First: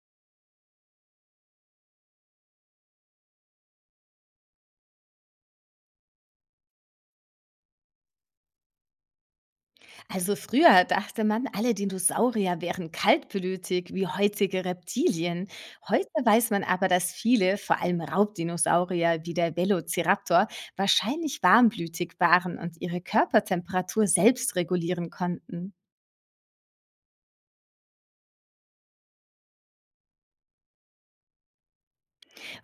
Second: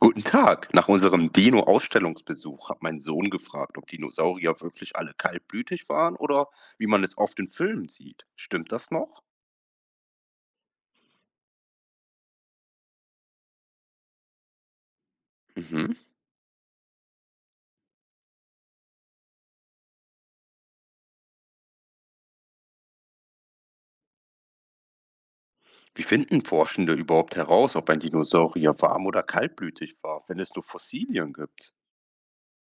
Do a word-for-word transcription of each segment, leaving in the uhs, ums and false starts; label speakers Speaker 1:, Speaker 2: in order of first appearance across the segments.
Speaker 1: Guten Tag. Nach unserem Dino-Ausstellungsbesuch hat mein Sohn gefragt, ob Dinosaurier wirklich alle kaltblütig waren oder wie man es oft in Filmen sieht. Stimmt das noch?
Speaker 2: Also früher dachte man, alle Dinosaurier wären kaltblütig wie heutige Reptilien.
Speaker 1: Mhm.
Speaker 2: Heute weiß man aber, dass viele, vor allem Raubdinosaurier wie der Velociraptor, wahrscheinlich warmblütig waren und ihre Körpertemperatur selbst regulieren konnten.
Speaker 1: Wie finden Forschende überhaupt heraus, ob ein Dinosaurier warm oder kaltblütig war, wenn es nur Fossilien gibt?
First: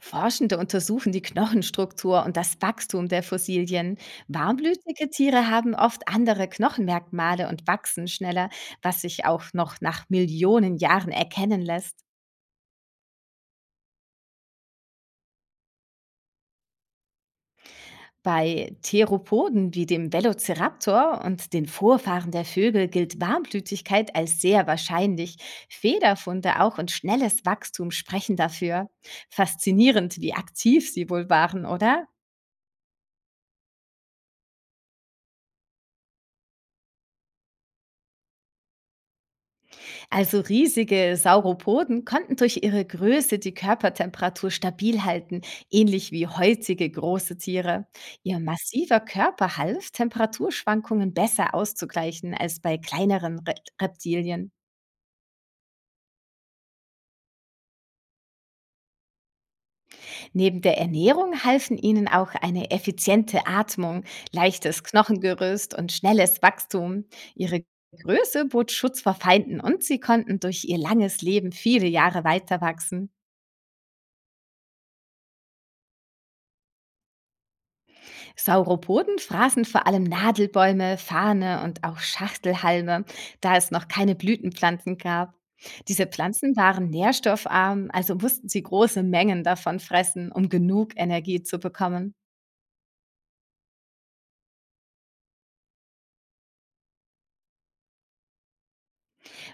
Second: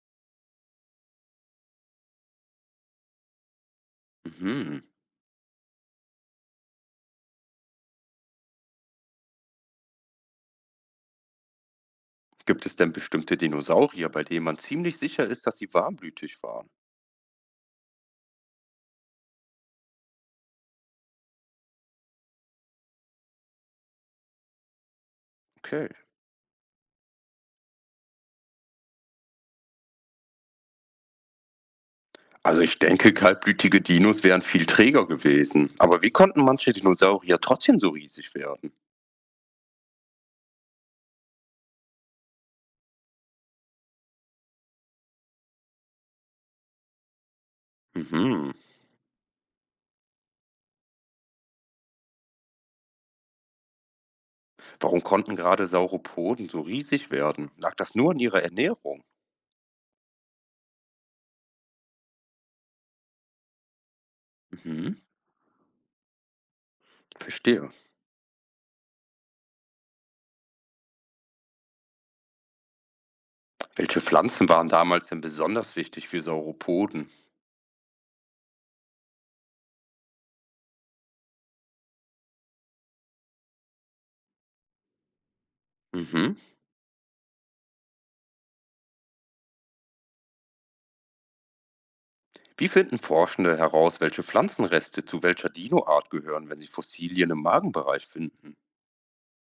Speaker 2: Forschende untersuchen die Knochenstruktur und das Wachstum der Fossilien.
Speaker 1: Mhm.
Speaker 2: Warmblütige Tiere haben oft andere Knochenmerkmale und wachsen schneller, was sich auch noch nach Millionen Jahren erkennen lässt.
Speaker 1: Gibt es denn bestimmte Dinosaurier, bei denen man ziemlich sicher ist, dass sie warmblütig waren?
Speaker 2: Bei Theropoden wie dem Velociraptor und den Vorfahren der Vögel gilt Warmblütigkeit als sehr wahrscheinlich.
Speaker 1: Okay.
Speaker 2: Federfunde auch und schnelles Wachstum sprechen dafür. Faszinierend, wie aktiv sie wohl waren, oder?
Speaker 1: Also ich denke, kaltblütige Dinos wären viel träger gewesen. Aber wie konnten manche Dinosaurier trotzdem so riesig werden?
Speaker 2: Also riesige Sauropoden konnten durch ihre Größe die Körpertemperatur stabil halten, ähnlich wie heutige große Tiere. Ihr
Speaker 1: Mhm.
Speaker 2: massiver Körper half, Temperaturschwankungen besser auszugleichen als bei kleineren Re Reptilien.
Speaker 1: Warum konnten gerade Sauropoden so riesig werden? Lag das nur an ihrer Ernährung?
Speaker 2: Neben der Ernährung halfen ihnen auch eine effiziente Atmung, leichtes
Speaker 1: Mhm,
Speaker 2: Knochengerüst und schnelles Wachstum. Ihre
Speaker 1: verstehe.
Speaker 2: Größe bot Schutz vor Feinden, und sie konnten durch ihr langes Leben viele Jahre weiter wachsen.
Speaker 1: Welche Pflanzen waren damals denn besonders wichtig für Sauropoden?
Speaker 2: Sauropoden fraßen vor allem Nadelbäume, Farne und auch Schachtelhalme, da es noch keine Blütenpflanzen gab. Diese
Speaker 1: Mhm.
Speaker 2: Pflanzen waren nährstoffarm, also mussten sie große Mengen davon fressen, um genug Energie zu bekommen.
Speaker 1: Wie finden Forschende heraus, welche Pflanzenreste zu welcher Dinoart gehören, wenn sie Fossilien im Magenbereich finden?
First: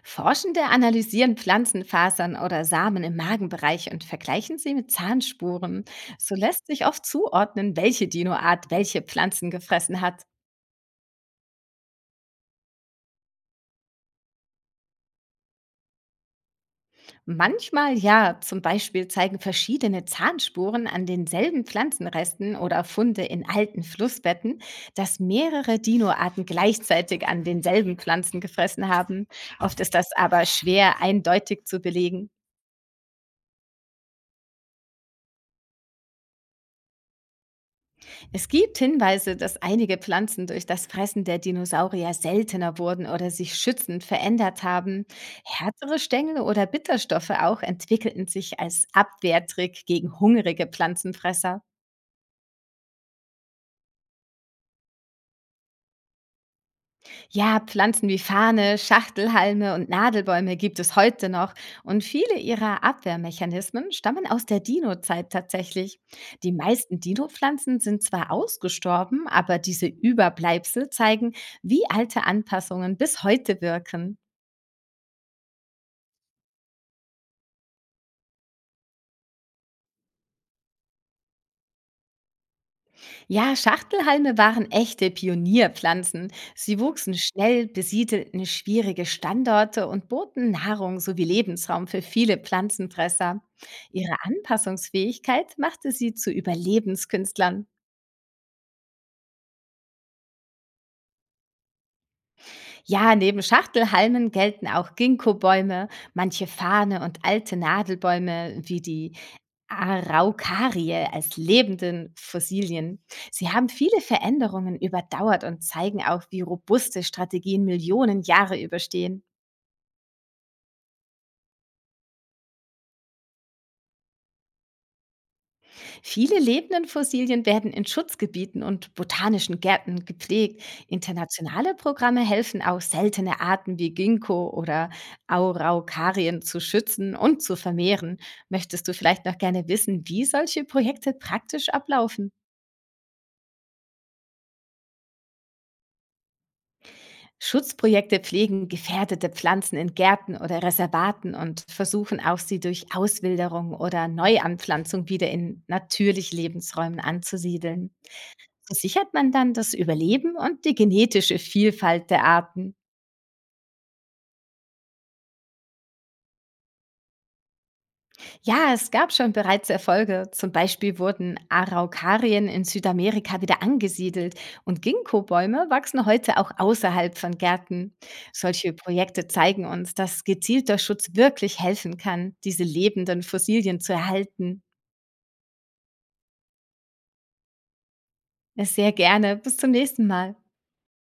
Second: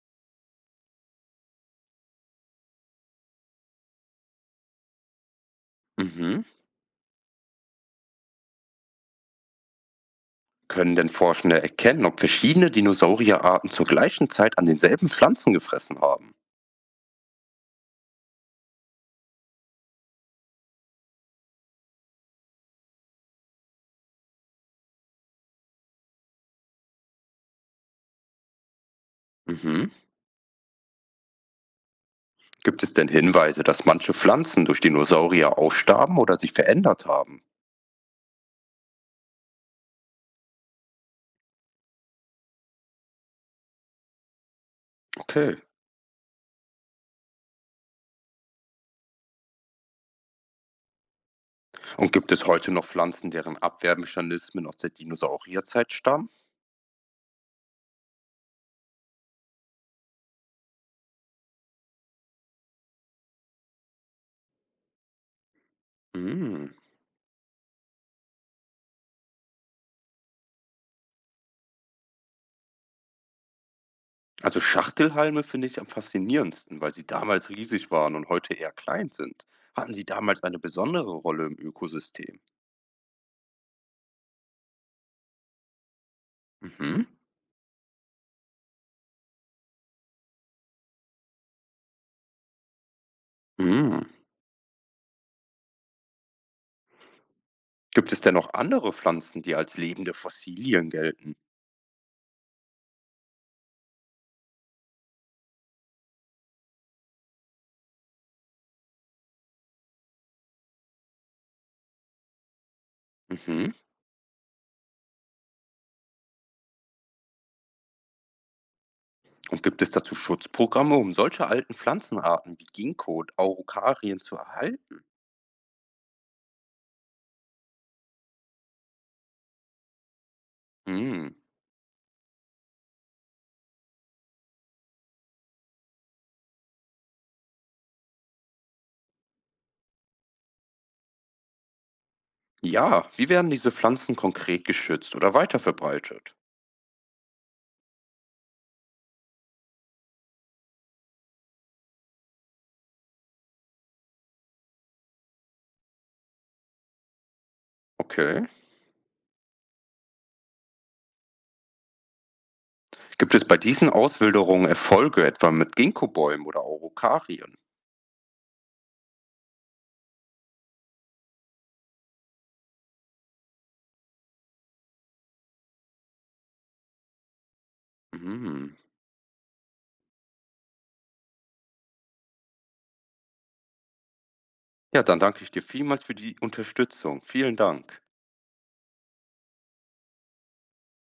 Speaker 2: Forschende analysieren Pflanzenfasern oder Samen im Magenbereich und vergleichen sie mit Zahnspuren. So
Speaker 1: Mhm.
Speaker 2: lässt sich oft zuordnen, welche Dinoart welche Pflanzen gefressen hat.
Speaker 1: Können denn Forschende erkennen, ob verschiedene Dinosaurierarten zur gleichen Zeit an denselben Pflanzen gefressen haben?
Speaker 2: Manchmal ja, zum Beispiel zeigen verschiedene Zahnspuren an denselben Pflanzenresten oder Funde in alten Flussbetten, dass mehrere Dinoarten gleichzeitig an denselben Pflanzen gefressen haben. Oft
Speaker 1: Mhm.
Speaker 2: ist das aber schwer eindeutig zu belegen.
Speaker 1: Gibt es denn Hinweise, dass manche Pflanzen durch Dinosaurier ausstarben oder sich verändert haben?
Speaker 2: Es gibt Hinweise, dass einige Pflanzen durch das Fressen der Dinosaurier seltener wurden oder sich schützend verändert haben.
Speaker 1: Okay.
Speaker 2: Härtere Stängel oder Bitterstoffe auch entwickelten sich als Abwehrtrick gegen hungrige Pflanzenfresser.
Speaker 1: Und gibt es heute noch Pflanzen, deren Abwehrmechanismen aus der Dinosaurierzeit stammen?
Speaker 2: Ja, Pflanzen wie Fahne, Schachtelhalme und Nadelbäume gibt es heute noch, und viele ihrer Abwehrmechanismen stammen aus der Dino-Zeit tatsächlich. Die
Speaker 1: Mm.
Speaker 2: meisten Dino-Pflanzen sind zwar ausgestorben, aber diese Überbleibsel zeigen, wie alte Anpassungen bis heute wirken.
Speaker 1: Also Schachtelhalme finde ich am faszinierendsten, weil sie damals riesig waren und heute eher klein sind. Hatten sie damals eine besondere Rolle im Ökosystem?
Speaker 2: Ja, Schachtelhalme waren echte Pionierpflanzen. Sie
Speaker 1: Mhm.
Speaker 2: wuchsen schnell, besiedelten schwierige Standorte und boten Nahrung sowie Lebensraum für viele Pflanzenfresser.
Speaker 1: Mm.
Speaker 2: Ihre Anpassungsfähigkeit machte sie zu Überlebenskünstlern.
Speaker 1: Gibt es denn noch andere Pflanzen, die als lebende Fossilien gelten?
Speaker 2: Ja, neben Schachtelhalmen gelten auch Ginkgo-Bäume, manche Fahne und alte Nadelbäume wie die Araucarie als lebenden Fossilien. Sie haben
Speaker 1: Mhm.
Speaker 2: viele Veränderungen überdauert und zeigen auch, wie robuste Strategien Millionen Jahre überstehen.
Speaker 1: Und gibt es dazu Schutzprogramme, um solche alten Pflanzenarten wie Ginkgo und Araucarien zu erhalten?
Speaker 2: Viele lebenden Fossilien werden in Schutzgebieten und botanischen Gärten gepflegt.
Speaker 1: Mm.
Speaker 2: Internationale Programme helfen auch seltene Arten wie Ginkgo oder Araucarien zu schützen und zu vermehren. Möchtest du vielleicht noch gerne wissen, wie solche Projekte praktisch ablaufen?
Speaker 1: Ja, wie werden diese Pflanzen konkret geschützt oder weiterverbreitet?
Speaker 2: Schutzprojekte pflegen gefährdete Pflanzen in Gärten oder Reservaten und versuchen auch, sie durch Auswilderung oder Neuanpflanzung wieder in natürlich Lebensräumen anzusiedeln.
Speaker 1: Okay.
Speaker 2: So sichert man dann das Überleben und die genetische Vielfalt der Arten.
Speaker 1: Gibt es bei diesen Auswilderungen Erfolge, etwa mit Ginkgobäumen oder Araukarien?
Speaker 2: Ja, es gab schon bereits Erfolge. Zum Beispiel wurden Araukarien in Südamerika wieder angesiedelt und Ginkgo-Bäume wachsen heute auch außerhalb von Gärten. Solche
Speaker 1: Mhm.
Speaker 2: Projekte zeigen uns, dass gezielter Schutz wirklich helfen kann, diese lebenden Fossilien zu erhalten.
Speaker 1: Ja, dann danke ich dir vielmals für die Unterstützung. Vielen Dank.
Speaker 2: Sehr gerne. Bis zum nächsten Mal.